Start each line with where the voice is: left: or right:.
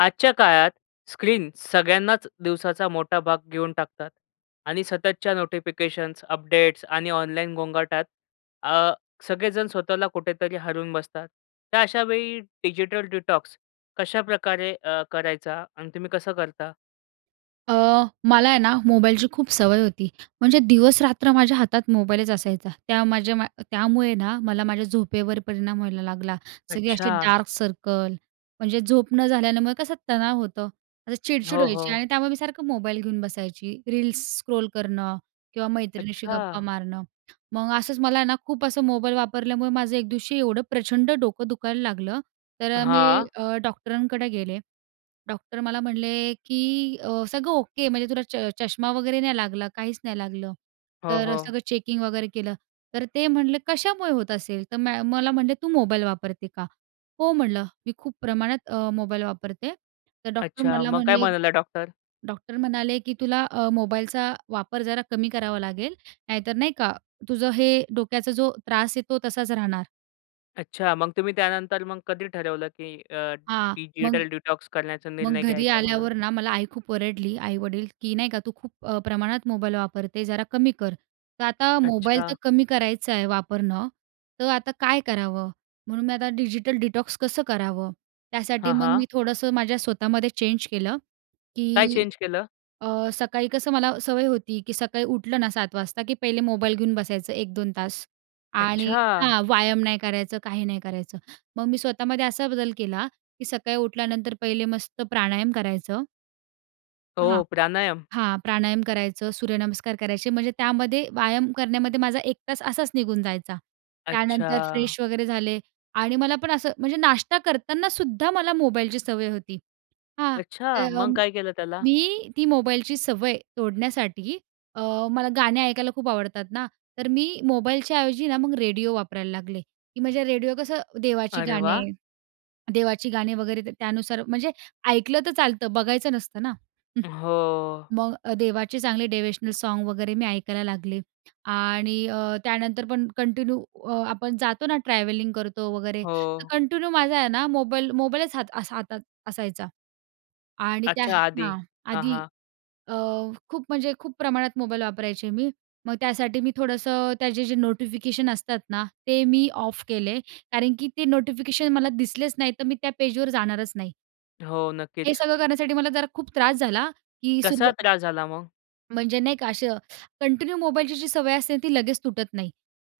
left: आजच्या काळात स्क्रीन सगळ्यांनाच दिवसाचा मोठा भाग घेऊन टाकतात आणि सततच्या नोटिफिकेशन्स, अपडेट्स आणि ऑनलाईन गोंगाटात अ, सगळेजण स्वतःला कुठेतरी हरवून बसतात. तर अशावेळी डिजिटल डिटॉक्स कशाप्रकारे अ, करायचा आणि तुम्ही कसं करता?
right: अ, मला आहे ना, मोबाईलची खूप सवय होती. म्हणजे दिवस-रात्र माझ्या हातात मोबाईलच असायचा. त्या माझ्या मा त्यामुळे ना, मला माझ्या झोपेवर परिणाम व्हायला लागला. सगळी अशी
left: अच्छा.
right: डार्क सर्कल, म्हणजे झोप न झाल्यामुळे कसं तणाव होतं, असं चिडचिड
left: हो,
right: व्हायची
left: हो.
right: आणि त्यामुळे मी सारखं मोबाईल घेऊन बसायची. रील्स स्क्रोल करणं किंवा मैत्रिणीशी गप्पा
left: अच्छा.
right: मारणं. मग असंच मला आहे ना खूप असं मोबाईल वापरल्यामुळे माझं एक दिवशी एवढं प्रचंड डोकं दुखायला लागलं. तर अ, मी
left: हां.
right: अ, डॉक्टरांकडे गेले. डॉक्टर मला म्हणले की अ, सगळं ओके म्हणजे तुला च चष्मा वगैरे नाही लागला, काहीच नाही लागलं.
left: हो,
right: तर अ,
left: हो.
right: सगळं चेकिंग वगैरे केलं. तर ते म्हणले, कशामुळे होत असेल? तर म मला म्हणले, तू मोबाईल वापरते का? हो म्हणलं, मी खूप प्रमाणात अ, मोबाईल वापरते. तर डॉक्टर
left: अच्छा.
right: मला
left: मग काय
right: म्हणले,
left: म्हणाला डॉक्टर?
right: डॉक्टर म्हणाले की "तुला अ, मोबाईलचा वापर जरा कमी करावा लागेल. नाहीतर नाही का? तुझं हे डोक्याचा जो त्रास आहे तो तसाच राहणार."
left: अच्छा, मग तुम्ही त्यानंतर मग कधी ठरवलं, की अ,
right: हां. मग,
left: डिजिटल डिटॉक्स करण्याचा
right: मग
left: निर्णय
right: घरी
left: घ्यायचा म्हणून?
right: आल्यावर ना, मला आई खूप ओरडली. आई-वडील की नाही का, तू खूप प्रमाणात मोबाईल वापरते जरा कमी कर. तर आता मोबाईल तर
left: अच्छा.
right: कमी करायचं आहे, वापरणं. तर आता काय करावं म्हणून मी आता डिजिटल डिटॉक्स कसं करावं? त्यासाठी
left: हां,
right: मग
left: हां.
right: मी थोडंसं माझ्या स्वतःमध्ये चेंज केलं,
left: काय
right: की
left: चेंज केलं?
right: अ, सकाळी कसं मला सवय होती, की सकाळी उठलं ना, 7:00 वाजता, की पहिले मोबाईल घेऊन बसायचं 1-2 तास आणि
left: अच्छा!
right: हां, व्यायाम नाही करायचं, काही नाही करायचं. मग मी स्वतःमध्ये असा बदल केला, की सकाळी उठल्यानंतर पहिले मस्त प्राणायाम करायचं हां,
left: हो, प्राणायाम.
right: हां, प्राणायाम करायचं, सूर्यनमस्कार करायचे, म्हणजे त्यामध्ये व्यायाम करण्यामध्ये माझा 1 तास असाच निघून जायचा. त्यानंतर
left: अच्छा.
right: फ्रेश वगैरे झाले आणि मला पण असं म्हणजे नाश्ता करतानासुद्धा मला मोबाईलची सवय होती. हां.
left: अच्छा!
right: तर
left: मग काय केलं त्याला?
right: मी ती मोबाईलची सवय तोडण्यासाठी अ, मला गाणे ऐकायला खूप आवडतात ना, तर मी मोबाईलच्या ऐवजी ना, मग रेडिओ वापरायला लागले, की म्हणजे रेडिओ कसं देवाची
left: अरे,
right: गाणे
left: वाह!
right: देवाची गाणे वगैरे त्यानुसार, म्हणजे ऐकलं तर चालतं, बघायचं नसतं ना.
left: अ, हो.
right: मग अ, देवाचे चांगले डेव्हेशनल सॉन्ग वगैरे मी ऐकायला लागले. आणि अ, त्यानंतर पण कंटिन्यू अ, आपण जातो ना, ट्रॅव्हलिंग करतो वगैरे तर
left: हो.
right: कंटिन्यू माझा आहे ना, मोबाईल, मोबाईलच हात असा हातात असायचा. आणि त्या
left: अच्छा, आधी.
right: हां.
left: हां,
right: आधी
left: हां.
right: अ, खूप म्हणजे खूप प्रमाणात मोबाईल वापरायचे मी. मग त्यासाठी मी थोडंसं त्याचे जे नोटिफिकेशन असतात ना, ते मी ऑफ केले. कारण की ते नोटिफिकेशन मला दिसलेच नाहीतर, मी त्या पेजवर जाणारच नाही.
left: हो
right: हे
left: नक्कीच.
right: सगळं करण्यासाठी मला जरा खूप त्रास झाला, की
left: कसा
right: सुरव
left: त्रास झाला मग?
right: म्हणजे नाही का असं कंटिन्यू मोबाईलची जी सवय असते ती लगेच तुटत नाही.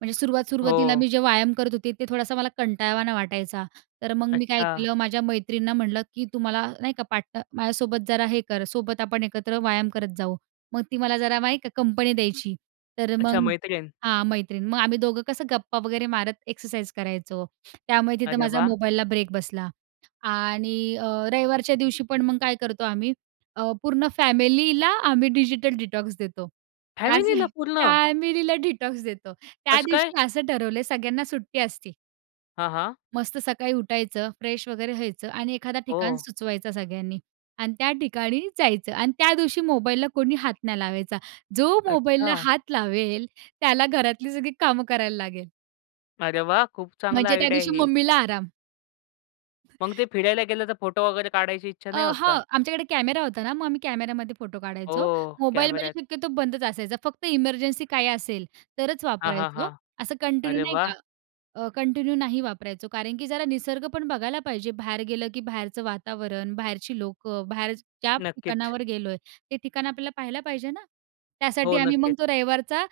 right: म्हणजे सुरुवात सुरुवातीला
left: हो.
right: मी जे व्यायाम करत होते ते थोडासा मला कंटाळावाना वाटायचा. तर मग मी काय
left: अच्छा.
right: केलं माझ्या मैत्रिणींना म्हणलं की तुम्हाला नाहीका पाट माझ्यासोबत जरा हे कर सोबत आपण एकत्र व्यायाम करत जाऊ. मग ती मला जरा नाही का कंपनी द्यायची. तर
left: अच्छा
right: मग
left: मैत्रीण?
right: हां मैत्रीण मग आम्ही दोघं कसं गप्पा वगैरे मारत एक्सरसाइज करायचो. त्यामुळे तिथं
left: अरे
right: माझा
left: वाह!
right: मोबाईलला ब्रेक बसला. आणि अ, रविवारच्या दिवशी पण मग काय करतो आम्ही अ, पूर्ण फॅमिलीला आम्ही डिजिटल डिटॉक्स देतो. त्याचं
left: फॅमिलीला पूर्ण?
right: फॅमिलीला डिटॉक्स देतो. त्या
left: कसं काय?
right: दिवशी असं ठरवलंय सगळ्यांना सुट्टी असते.
left: हां, हां.
right: मस्त सकाळी उठायचं, फ्रेश वगैरे व्हायचं आणि एखादा ठिकाण
left: हो.
right: सुचवायचा सगळ्यांनी. आणि त्या ठिकाणी जायचं आणि त्या दिवशी मोबाईलला कोणी हात नाही लावायचा. जो मोबाईलला
left: अच्छा.
right: हात लावेल त्याला घरातली सगळी कामं करायला लागेल.
left: अरे वाह! खूप चांगला
right: म्हणजे
left: आयडिया आहे
right: त्यादिवशी
left: हे.
right: मम्मीला आराम.
left: मग ते फिरायला गेलं तर फोटो वगैरे काढायची इच्छा नाही
right: अ,
left: होत
right: हा
left: का?
right: आमच्याकडे कॅमेरा होता ना मग आम्ही कॅमेऱ्यामध्ये फोटो काढायचो.
left: हो,
right: मोबाईलमध्ये
left: कॅमेऱ्यात.
right: शक्यतो बंदच असायचा, फक्त इमर्जन्सी काय असेल तरच
left: हां, हां, हां.
right: वापरायचो. असं कंटिन्यू
left: अरे
right: नाही
left: वाह!
right: का अ, कंटिन्यू नाही वापरायचो. कारण की जरा निसर्ग पण बघायला पाहिजे. बाहेर गेलं, की बाहेरचं वातावरण, बाहेरची लोकं, बाहेर ज्या
left: नक्कीच.
right: ठिकाणावर गेलोय ते ठिकाण आपल्याला पाहायला पाहिजे ना? त्यासाठी
left: हो,
right: आम्ही मग
left: नक्कीच.
right: तो रविवारचा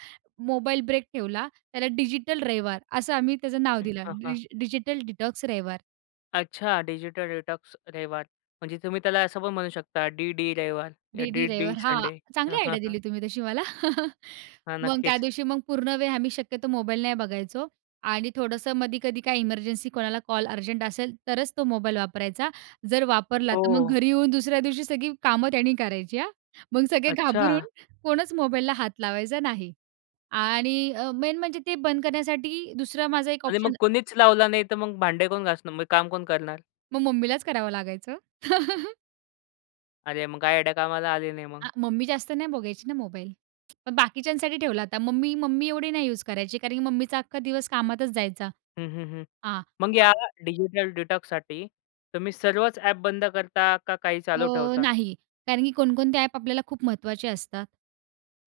right: मोबाईल ब्रेक ठेवला. त्याला डिजिटल रविवार असं आम्ही त्याचं नाव दिलं.
left: हां, हां.
right: डिजिटल डिटॉक्स रविवार!
left: अच्छा, डिजिटल डिटॉक्स. रविवार. म्हणजे तुम्ही त्याला असं पण म्हणू शकता डी-डी रविवार या
right: डी-डी
left: डी-डी
right: रविवार हां
left: संडे.
right: चांगली आयडिया दिली तुम्ही तशी मला.
left: हां,
right: मग
left: नक्कीच.
right: त्यादिवशी मग पूर्ण वेळ, आम्ही शक्यतो मोबाईल नाही बघायचो. आणि थोडंसं मधी-कधी काय इमर्जन्सी, कोणाला कॉल अर्जंट असेल, तरच तो मोबाईल वापरायचा. जर वापरला, तर मग
left: हो.
right: घरी येऊन दुसऱ्या दिवशी सगळी कामं त्यानी करायची हां. मग सगळे घाबरून
left: अच्छा!
right: कोणच मोबाईलला हात लावायचा नाही. आणि अ, मेन म्हणजे ते बंद करण्यासाठी दुसरा माझा एक
left: आणि मग
right: ऑप्शन
left: कोणीच लावला नाहीतर, मग भांडे कोण घासणार? मग काम कोण करणार?
right: मग मम्मीलाच करावं लागायचं.
left: अरे, मग काय आयडिया कामाला आले नाही
right: आ
left: मग?
right: मम्मी जास्त नाही बघायची ना मोबाईल. पण बाकीच्यांसाठी ठेवला होता. मम्मी मम्मी एवढी नाही यूज़ करायची कारण, की मम्मीचा अख्खा दिवस कामातच जायचा.
left: हं, हं, हं.
right: हां
left: मग या डिजिटल डिटॉक्ससाठी, तुम्ही सर्वच ॲप बंद करता का काही चालू
right: अ,
left: ठेवता?
right: नाही, कारण की कोणकोणते ॲप आपल्याला खूप महत्त्वाचे असतात.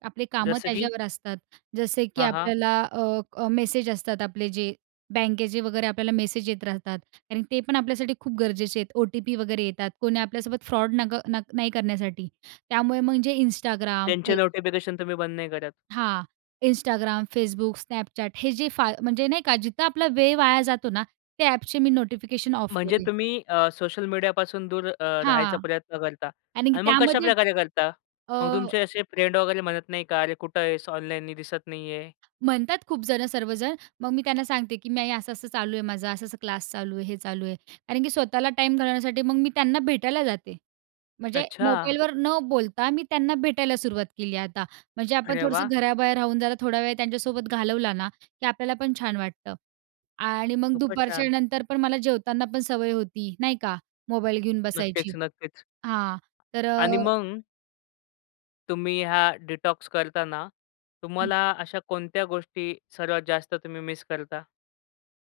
right: आपले कामं
left: जसं की?
right: त्याच्यावर असतात. जसे की
left: हां, हां.
right: आपल्याला अ, अ, मेसेज असतात आपले, जे बँकेचे वगैरे आपल्याला मेसेज येत राहतात. कारण, ते पण आपल्यासाठी खूप गरजेचे आहेत. ओ-टी-पी वगैरे येतात, कोणी आपल्यासोबत फ्रॉड नग न नाही करण्यासाठी त्यामुळे म्हणजे Instagram,
left: त्यांचे
right: Facebook
left: नोटिफिकेशन तुम्ही बंद नाही करत.
right: हां. Instagram, Facebook, Snapchat, हे जे फा म्हणजे नाही का जिथं आपला वेळ वाया जातो ना, त्या ॲपचे मी नोटिफिकेशन ऑफ
left: म्हणजे
right: केले.
left: तुम्ही अ, सोशल मीडियापासून दूर अ, राहायचा
right: हां.
left: प्रयत्न करता.
right: आणि की
left: आणि मग
right: त्यामध्ये
left: कशाप्रकारे करता?
right: अ
left: मग तुमचे असे फ्रेंड वगैरे म्हणत नाही का? अरे कुठे आहेस, ऑनलाईन दिसत नाही आहे?
right: म्हणतात खूप जणं सर्वजण. मग, मी त्यांना सांगते की नाही असं-असं चालू आहे माझं असं-असं क्लास चालू आहे, हे चालू आहे. कारण, की स्वतःला टाईम घालवण्यासाठी मग मी त्यांना भेटायला जाते. म्हणजे
left: अच्छा!
right: मोबाईलवर न बोलता मी त्यांना भेटायला सुरुवात केली आहे आता. म्हणजे आपण
left: अरे
right: थोडंसं
left: वाह!
right: घराबाहेर राहून जरा थोडा वेळ त्यांच्यासोबत घालवला ना, की आपल्याला पण छान वाटतं. आणि मग
left: खूपच छान.
right: दुपारच्यानंतर पण मला जेवताना पण सवय होती, नाही का मोबाईल घेऊन
left: नक्कीच,
right: बसायची.
left: नक्कीच.
right: हां तर अ
left: आणि मग तुम्ही हा डिटॉक्स करताना,
right: हं.
left: तुम्हाला अशा कोणत्या गोष्टी सर्वात जास्त तुम्ही मिस करता?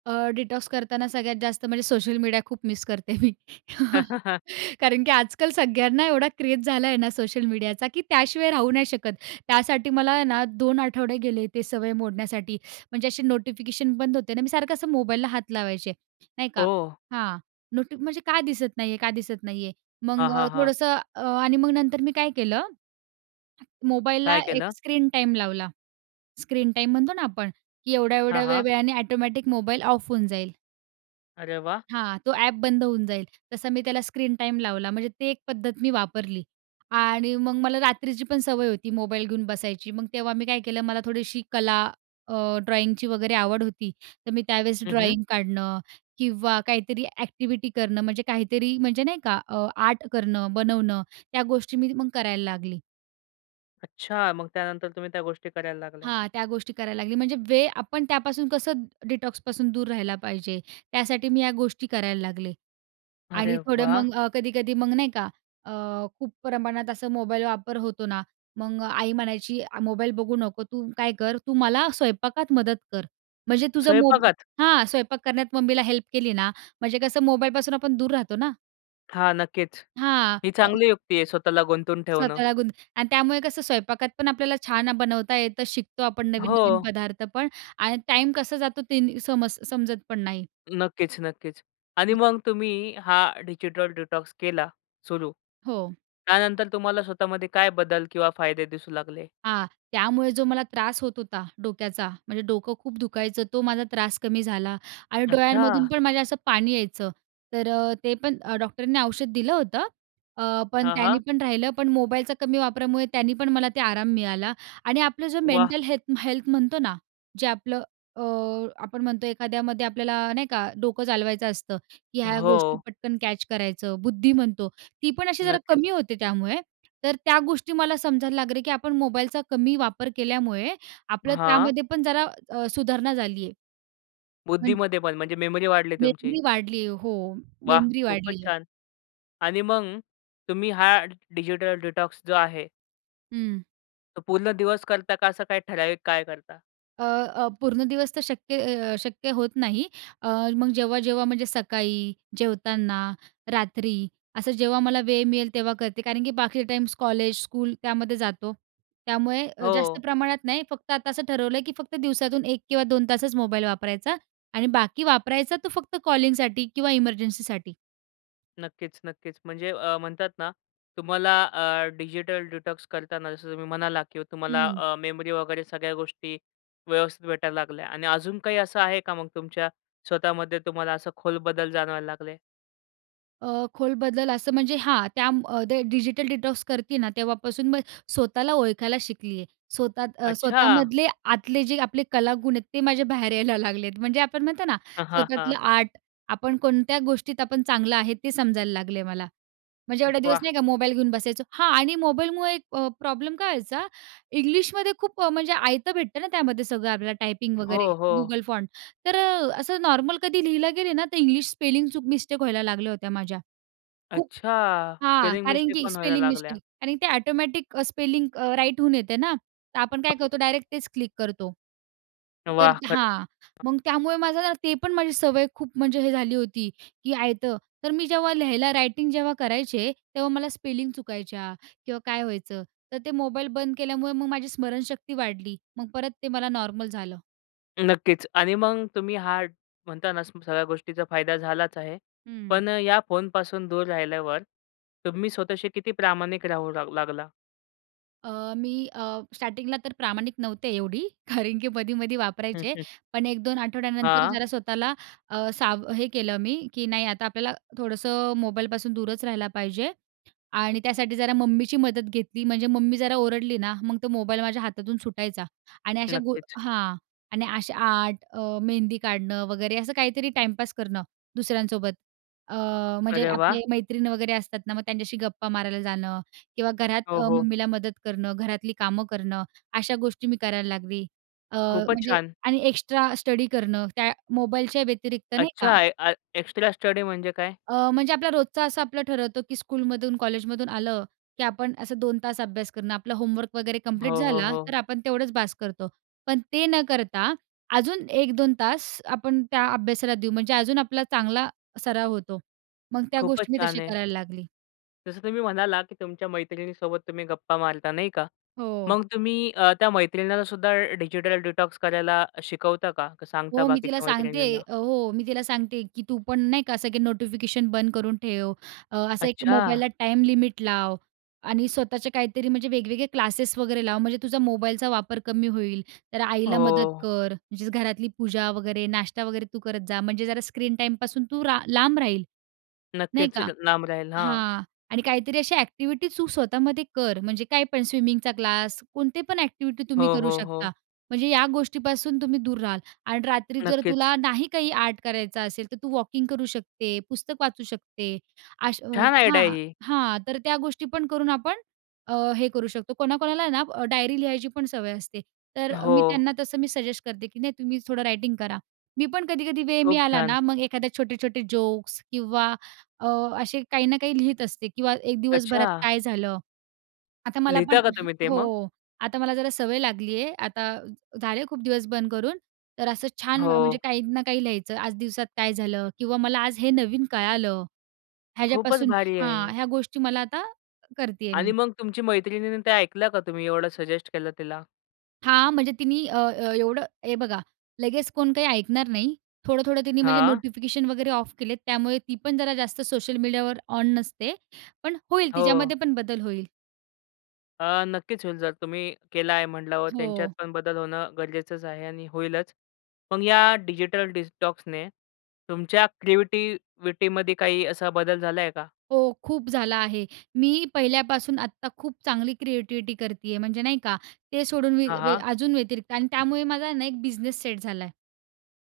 right: अ, डिटॉक्स करताना सगळ्यात जास्त म्हणजे सोशल मीडिया खूप मिस करते मी. कारण, की आजकाल सगळ्यांना एवढा क्रेज झाला आहे ना, सोशल मीडियाचा, की त्याशिवाय राहू नाही शकत. त्यासाठी मला आहे ना 2 आठवडे गेले ते सवय मोडण्यासाठी. म्हणजे असे नोटिफिकेशन बंद होते ना. मी सारखं असं मोबाईलला हात लावायचे, नाही का,
left: ओह!
right: हां. नोटी म्हणजे का दिसत नाहीये, का दिसत नाहीये? मग
left: हां, हां, हां.
right: थोडंसं आणि मग नंतर मी काय केलं, मोबाईलला
left: काय
right: एक
left: केलं?
right: स्क्रीन टाईम लावला. स्क्रीन टाईम म्हणतो ना आपण, की एवढ्या,
left: हां,
right: एवढ्या
left: हां.
right: वेळाने ऑटोमॅटिक मोबाईल ऑफ होऊन जाईल.
left: अरे वाह!
right: हां. तो ॲप बंद होऊन जाईल. तसं मी त्याला स्क्रीन टाईम लावला. म्हणजे ते एक पद्धत मी वापरली आणि मग मला रात्रीची पण सवय होती मोबाईल घेऊन बसायची. मग तेव्हा मी काय केलं मला थोडीशी कला अ, ड्रॉईंगची वगैरे आवड होती. तर मी त्यावेळेस
left: हं, हं.
right: ड्रॉईंग काढणं किंवा काहीतरी ॲक्टिव्हिटी करणं म्हणजे काहीतरी म्हणजे नाही का अ, आर्ट करणं, बनवणं त्या गोष्टी मी मग करायला लागली.
left: अच्छा. मग त्यानंतर तुम्ही त्या गोष्टी करायला लागल्या?
right: हां. त्या गोष्टी करायला लागली म्हणजे वे आपण त्यापासून कसं डिटॉक्सपासून दूर राहिला पाहिजे? त्यासाठी मी या गोष्टी करायला लागले.
left: अरे
right: आणि थोडं
left: वाह!
right: मग अ, कधी-कधी मग नाही का अ, खूप प्रमाणात अस मोबाईल वापर होतो ना, मग आई म्हणायची अ, मोबाईल बघू नको, तू काय कर, तू मला स्वयंपाकात मदत कर. म्हणजे तुझं मोब
left: स्वयंपाकात?
right: हां स्वयंपाक करण्यात मम्मीला हेल्प केली ना म्हणजे कसं मोबाईलपासून आपण दूर राहतो ना.
left: हां नक्कीच,
right: हां,
left: ही
right: हो.
left: चांगली युक्ती आहे स्वतःला गुंतवून ठेवणं.
right: स्वतःला गुंत आणि त्यामुळे कसं स्वयंपाकात पण आपल्याला छान अ, बनवता येतं, शिकतो आपण नवीन-नवीन
left: हो.
right: पदार्थ पण आणि टाईम कसा जातो ते समज समजत पण नाही.
left: नक्कीच, नक्कीच. आणि मग तुम्ही हा डिजिटल डिटॉक्स केला सुरू.
right: हो.
left: त्यानंतर तुम्हाला स्वतःमध्ये काय बदल किंवा फायदे दिसू लागले?
right: हां. त्यामुळे जो मला त्रास होत होता, डोक्याचा, म्हणजे डोकं खूप दुखायचं तो माझा त्रास कमी झाला आणि डोळ्यांमधून
left: अच्छा!
right: पण माझ्या असं पाणी यायचं तर अ, ते पण अ, डॉक्टरनी औषध दिलं होतं अ, पण
left: हां,
right: त्यानी
left: हां.
right: पण राहिलं. पण मोबाईलचा कमी वापरामुळे त्यानी पण मला ते आराम मिळाला आणि आपलं जो
left: वाह!
right: मेंटल हेल्थ हेल्थ म्हणतो ना, जे आपलं अ, आपण म्हणतो एखाद्यामध्ये आपल्याला नाही का डोकं चालवायचं असतं, की ह्या गोष्टी
left: हो.
right: पटकन कॅच करायचं, बुद्धी म्हणतो. ती पण अशी जरा
left: नक्कीच.
right: कमी होते त्यामुळे तर त्या गोष्टी मला समजायला लागले की आपण मोबाईलचा कमी वापर केल्यामुळे आपलं
left: हां.
right: त्यामध्ये पण जरा अ, सुधारणा झाली आहे. म्हणजे
left: बुद्धीमध्ये पण म्हणजे मेमरी वाढली तुमची?
right: मेमरी वाढली आहे. हो,
left: वाह!
right: मेमरी
left: खूपच
right: वाढली आहे.
left: छान. आणि मग तुम्ही हा डिजिटल डिटॉक्स जो आहे
right: हं.
left: तो पूर्ण दिवस करता का, असं काही ठराविक काळ करता?
right: अ, अ, पूर्ण दिवस तर शक्य अ, शक्य होत नाही. अ, मग जेव्हा-जेव्हा म्हणजे सकाळी, जेवताना, रात्री, असं जेव्हा मला वेळ मिळेल तेव्हा करते. कारण की बाकीचा टाइम कॉलेज स्कूल त्यामध्ये जातो. त्यामुळे अ, जास्त
left: हो.
right: प्रमाणात नाही. फक्त आता असं ठरवलं आहे, की फक्त दिवसातून 1 किंवा 2 तासच मोबाईल वापरायचा आणि बाकी वापरायचा तर फक्त कॉलिंगसाठी किंवा इमर्जन्सीसाठी.
left: नक्कीच, नक्कीच. म्हणजे अ, म्हणतात ना तुम्हाला अ, डिजिटल डिटॉक्स करताना जसं तुम्ही म्हणालात की तुम्हाला
right: हं.
left: अ, मेमरी वगैरे सगळ्या गोष्टी व्यवस्थित भेटायला लागल्या आणि अजून काही असं आहे का, मग तुमच्या स्वतःमध्ये तुम्हाला असं खोल बदल जाणवायला लागले?
right: अ, खोल बदल असं म्हणजे, हां त्या म डि डिजिटल डिटॉक्स करती ना, तेव्हापासून मी स्वतःला ओळखायला शिकली आहे. स्वतः अ,
left: अच्छा!
right: स्वतःमधले आतले जे आपले कलागुण आहेत ते माझ्या बाहेर यायला लागलेत, म्हणजे आपण म्हणतो ना,
left: हां, हां, हां.
right: स्वतःला आर्ट आपण कोणत्या गोष्टीत आपण चांगलं आहे, ते समजायला लागले मला, म्हणजे एवढे दिवस
left: वाह!
right: नाही का मोबाईल घेऊन बसायचं. हां आणि मोबाईलमुळे अ, प्रॉब्लेम काय व्हायचा? इंग्लिशमध्ये खूप अ, म्हणजे आयतं भेटतं ना, त्यामध्ये सगळं आपल्याला टायपिंग वगैरे
left: हो, हो.
right: Google फॉन्ट, तर अ, असं नॉर्मल कधी लिहिला गेले ना, तर इंग्लिश स्पेलिंग चूक, मिस्टेक व्हायला लागल्या होत्या माझ्या. खूप
left: अच्छा!
right: हां,
left: स्पेलिंग
right: कारण
left: मिस्टेक
right: की
left: पण व्हायला
right: स्पेलिंग
left: लागल्या?
right: मिस्टेक आणि ते ऑटोमॅटिक अ, स्पेलिंग अ, राईट होऊन येते ना, तर आपण काय करतो डायरेक्ट तेच क्लिक करतो. तर
left: वाह! खरंच.
right: हां,
left: [unintelligible]
right: मग त्यामुळे माझं ना, ते पण माझी सवय खूप म्हणजे हे झाली होती, की आयतं तर मी जेव्हा लिहायला रायटिंग जेव्हा करायचे, तेव्हा मला स्पेलिंग चुकायच्या किंवा काय व्हायचं, तर ते मोबाईल बंद केल्यामुळे, मग माझी स्मरणशक्ती वाढली, मग परत ते मला नॉर्मल झालं.
left: नक्कीच. आणि मग तुम्ही हा म्हणता ना, सगळ्या गोष्टीचा फायदा झालाच आहे.
right: हं.
left: पण या फोनपासून दूर राहिल्यावर तुम्ही स्वतःशी किती प्रामाणिक राहू लाग लागला?
right: अ, मी अ, स्टार्टिंगला तर प्रामाणिक नव्हते एवढी, कारण की मधी-मधी
left: हं,
right: वापरायचे,
left: हं.
right: पण 1-2 आठवड्यानंतर
left: हां.
right: जरा स्वतःला अ, साव हे केलं मी की नाही, आता आपल्याला थोडंसं मोबाईलपासून दूरच राहिला पाहिजे आणि त्यासाठी जरा मम्मीची मदत घेतली. म्हणजे मम्मी जरा ओरडली ना, मग तो मोबाईल माझ्या हातातून सुटायचा आणि अशा गु
left: नक्कीच.
right: हां. आणि अशा आर्ट, अ, मेहंदी काढणं वगैरे, असं काहीतरी टाइमपास करणं दुसऱ्यांसोबत. अ, म्हणजे
left: अरे, वाह!
right: आपले मैत्रीण वगैरे असतात ना, मग त्यांच्याशी गप्पा मारायला जाणं किंवा घरात
left: हो,
right: अ,
left: हो.
right: मम्मीला मदत करणं, घरातली कामं करणं. अशा गोष्टी मी करायला लागली. अ,
left: खूपचं
right: म्हणजे
left: छान.
right: आणि एक्स्ट्रा स्टडी करणं, त्या मोबाईलच्या व्यतिरिक्त, नाही का.
left: अच्छा! ए ए एक्सट्रा स्टडी म्हणजे काय?
right: अ, म्हणजे आपला रोजचा, असं आपलं ठरवतो की स्कूलमधून, कॉलेजमधून आलं, की आपण असं 2 तास अभ्यास करणं, आपलं होमवर्क वगैरे
left: हो,
right: कम्प्लीट
left: हो,
right: झाला,
left: हो.
right: तर आपण तेवढंच बास करतो. पण ते न करता अजून 1-2 तास आपण त्या अभ्यासाला देऊ, म्हणजे अजून आपला चांगला सराव होतो. मग त्या
left: खूपचं
right: गोष्टी मी तशी
left: छान आहे.
right: करायला लागली.
left: जसं तुम्ही म्हणाला, की तुमच्या मैत्रिणीसोबत तुम्ही गप्पा मारता, नाही का?
right: हो.
left: मग तुम्ही अ, त्या मैत्रिणींना सुद्धा डिजिटल डिटॉक्स करायला शिकवता का? का सांगता
right: हो, मी तिला
left: बाकीच्या
right: सांगते
left: मैत्रिणींना?
right: अ, हो, मी तिला सांगते, की तू पण नाही का, असं की नोटिफिकेशन बंद करून ठेव, अ, असं एक
left: अच्छा!
right: मोबाईलला टाईम लिमिट लाव आणि स्वतःचे काहीतरी म्हणजे वेगवेगळे क्लासेस वगैरे लाव, म्हणजे तुझा मोबाईलचा वापर कमी होईल. तर आईला मदत
left: हो.
right: कर, म्हणजेच घरातली पूजा वगैरे, नाश्ता वगैरे तू करत जा. म्हणजे जरा स्क्रीन टाईमपासून तू रा लांब राहील, नाही
left: नक्कीच
right: का?
left: अ, लांब राहील. हां.
right: हां. आणि काहीतरी अशा ॲक्टिव्हिटी तू स्वतःमध्ये कर, म्हणजे काही पण स्विमिंगचा क्लास कोणते पण ॲक्टिव्हिटी तुम्ही
left: हो,
right: करू
left: हो,
right: शकता,
left: हो.
right: म्हणजे या गोष्टीपासून तुम्ही दूर राहाल. आणि रात्री जर
left: नक्कीचं.
right: तुला नाही काही आर्ट करायचा असेल, तर तू वॉकिंग करू शकते, पुस्तक वाचू शकते अश
left: छान आयडिया
right: हां.
left: आहे ही.
right: हां, तर त्या गोष्टी पण करून आपण अ, हे करू शकतो. कोणाकोणाला ना, डायरी लिहायची पण सवय असते. तर मी
left: हो.
right: त्यांना तसं मी सजेस्ट करते, की नाही तुम्ही थोडं रायटिंग करा. मी पण कधी-कधी वेळ
left: खूप
right: मिळाला
left: छान.
right: ना, मग एखाद्या छोटे-छोटे जोक्स किंवा अ, असे काही ना काही लिहीत असते किंवा एक दिवसभरात
left: अच्छा!
right: काय झालं. आता मला पण
left: लिहिता का तुम्ही ते मग?
right: हो. आता मला जरा सवय लागली आहे, आता झाले खूप दिवस बंद करून, तर असं छान, म्हणजे
left: हो.
right: काही ना काही लिहायचं. आज दिवसात काय झालं किंवा मला आज हे नवीन कळालं,
left: खूपच
right: ह्याच्यापासून
left: भारी आहे
right: हां.
left: हे.
right: ह्या गोष्टी मला आता करते आहे मी.
left: आणि मग तुमची मैत्रिणींनी ते ऐकलं का तुम्ही एवढं सजेस्ट केलं तिला?
right: हां. म्हणजे तिनी अ, अ, एवढं हे बघा लगेच कोण काही ऐकणार नाही. थोडं-थोडं तिनी म्हणजे
left: हां.
right: नोटिफिकेशन वगैरे ऑफ केले. त्यामुळे ती पण जरा जास्त सोशल मीडियावर ऑन नसते. पण होईल
left: हो.
right: तिच्यामध्ये पण बदल होईल.
left: अ, नक्कीच होईल. जर तुम्ही केला आहे म्हणल्यावर त्यांच्यात
right: हो.
left: पण बदल होणं गरजेचंच आहे आणि होईलच. मग या डिजिटल डिटॉक्सने तुमच्या क्रिएटिविटीमध्ये काही असा बदल झाला आहे का?
right: हो. खूप झाला आहे. मी पहिल्यापासून आत्ता खूप चांगली क्रिएटिविटी करती आहे. म्हणजे नाही का, ते सोडून मी
left: हां,
right: वे
left: हां.
right: अजून व्यतिरिक्त आणि त्यामुळे माझा ना एक बिझनेस सेट झालाय.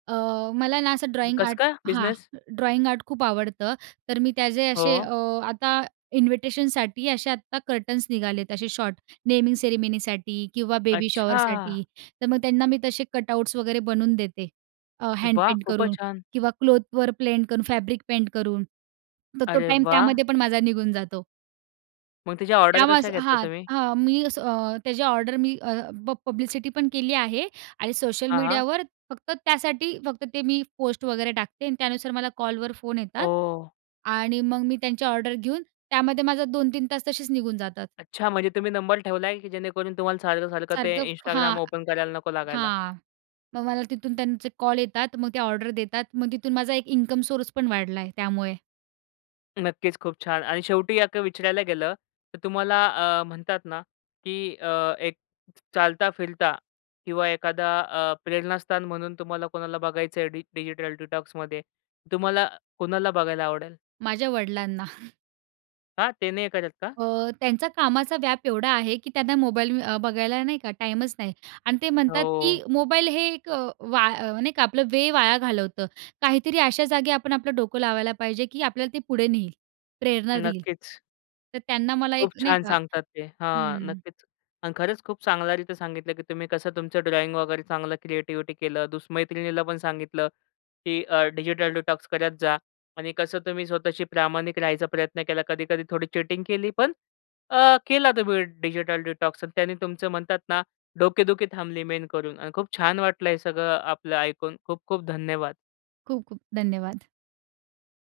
right: अ, मला ना असं ड्रॉइंग
left: कसं
right: आर्ट
left: काय?
right: हां
left: बिसनेस?
right: ड्रॉइंग आर्ट खूप आवडतं. तर मी त्याचे असे
left: हो.
right: अ, आता इन्व्हिटेशनसाठी असे आता कर्टन्स निघालेत असे शॉर्ट. नेमिंग सेरेमनीसाठी किंवा बेबी
left: अच्छा!
right: शॉवरसाठी. तर मग त्यांना मी तसे कटआउट्स वगैरे बनवून देते. अ,
left: वाह!
right: हँडपेंट
left: खूपच
right: करून
left: छान.
right: किंवा क्लोथवर प्लेंट करून फॅब्रिक पेंट करून. तर तो
left: अरे
right: टाईम
left: वाह!
right: त्यामध्येपण माझा निघून जातो.
left: मग तिच्या ऑर्डर
right: त्यामुळ
left: कशा
right: असं
left: घेता
right: हां.
left: तुम्ही?
right: हां. मी असं अ, त्याच्या ऑर्डर मी अ, प प पब्लिसिटीपण केली आहे आणि सोशल
left: हां, हां.
right: मीडियावर फक्त त्यासाठी फक्त ते मी पोस्ट वगैरे टाकते आणि त्यानुसार मला कॉलवर फोन येतात.
left: ओह!
right: आणि मग मी त्यांच्या ऑर्डर घेऊन त्यामध्ये माझं 2-3 तास तसेच निघून जातात.
left: अच्छा म्हणजे तुम्ही नंबर ठेवलाय की जेणेकरून तुम्हाला सारखं-सारखं ते
right: सारखं
left: Instagram
right: हां,
left: ओपन करायला नको लागायला?
right: हां. मग मला तिथून त्यांचे कॉल येतात. मग ते ऑर्डर देतात. मग तिथून माझा एक इन्कम सोर्सपण वाढला आहे त्यामुळे.
left: नक्कीच. खूप छान. आणि शेवटी असं विचारायला गेलं तर तुम्हाला अ, म्हणतात ना की अ, एक चालता फिरता किंवा एखादा अ, प्रेरणास्थान म्हणून तुम्हाला कोणाला बघायचं आहे डि डिजिटल डिटॉक्समध्ये? तुम्हाला कोणाला बघायला आवडेल?
right: माझ्या वडिलांना.
left: का? ते नाही करत का?
right: अ, त्यांचा कामाचा व्याप एवढा आहे की त्यांना मोबाईल अ, बघायला नाही का टाईमच नाही आणि ते म्हणतात,
left: हो.
right: की मोबाईल हे एक वा अ, नाही का आपलं वेळ वाया घालवतं. काहीतरी अशा जागी आपण आपलं डोकं लावायला पाहिजे की आपल्याला ते पुढे नेईल, प्रेरणा देईल.
left: नक्कीच.
right: तर त्यांना मला
left: खूप
right: एक नाही
left: छान
right: का
left: सांगतात ते. हां
right: हं.
left: नक्कीच आणि खरंच खूप चांगल्यारीती सांगितलं, की तुम्ही कसं तुमचं ड्रॉईंग वगैरे चांगलं क्रिएटिविटी केलं. दुस मैत्रिणीला पण सांगितलं की अ, डिजिटल डिटॉक्स करत जा आणि कसं तुम्ही स्वतःशी प्रामाणिक राहायचा प्रयत्न केला. कधी-कधी थोडी चीटिंग केली. पण अ, केला तुम्ही डिजिटल डिटॉक्स आणि त्यांनी तुमचं म्हणतात ना, डोकेदुखी थांबली मेन करून आणि खूप छान वाटलं आहे सगळं आपलं ऐकून. खूप-खूप धन्यवाद.
right: खूप-खूप धन्यवाद.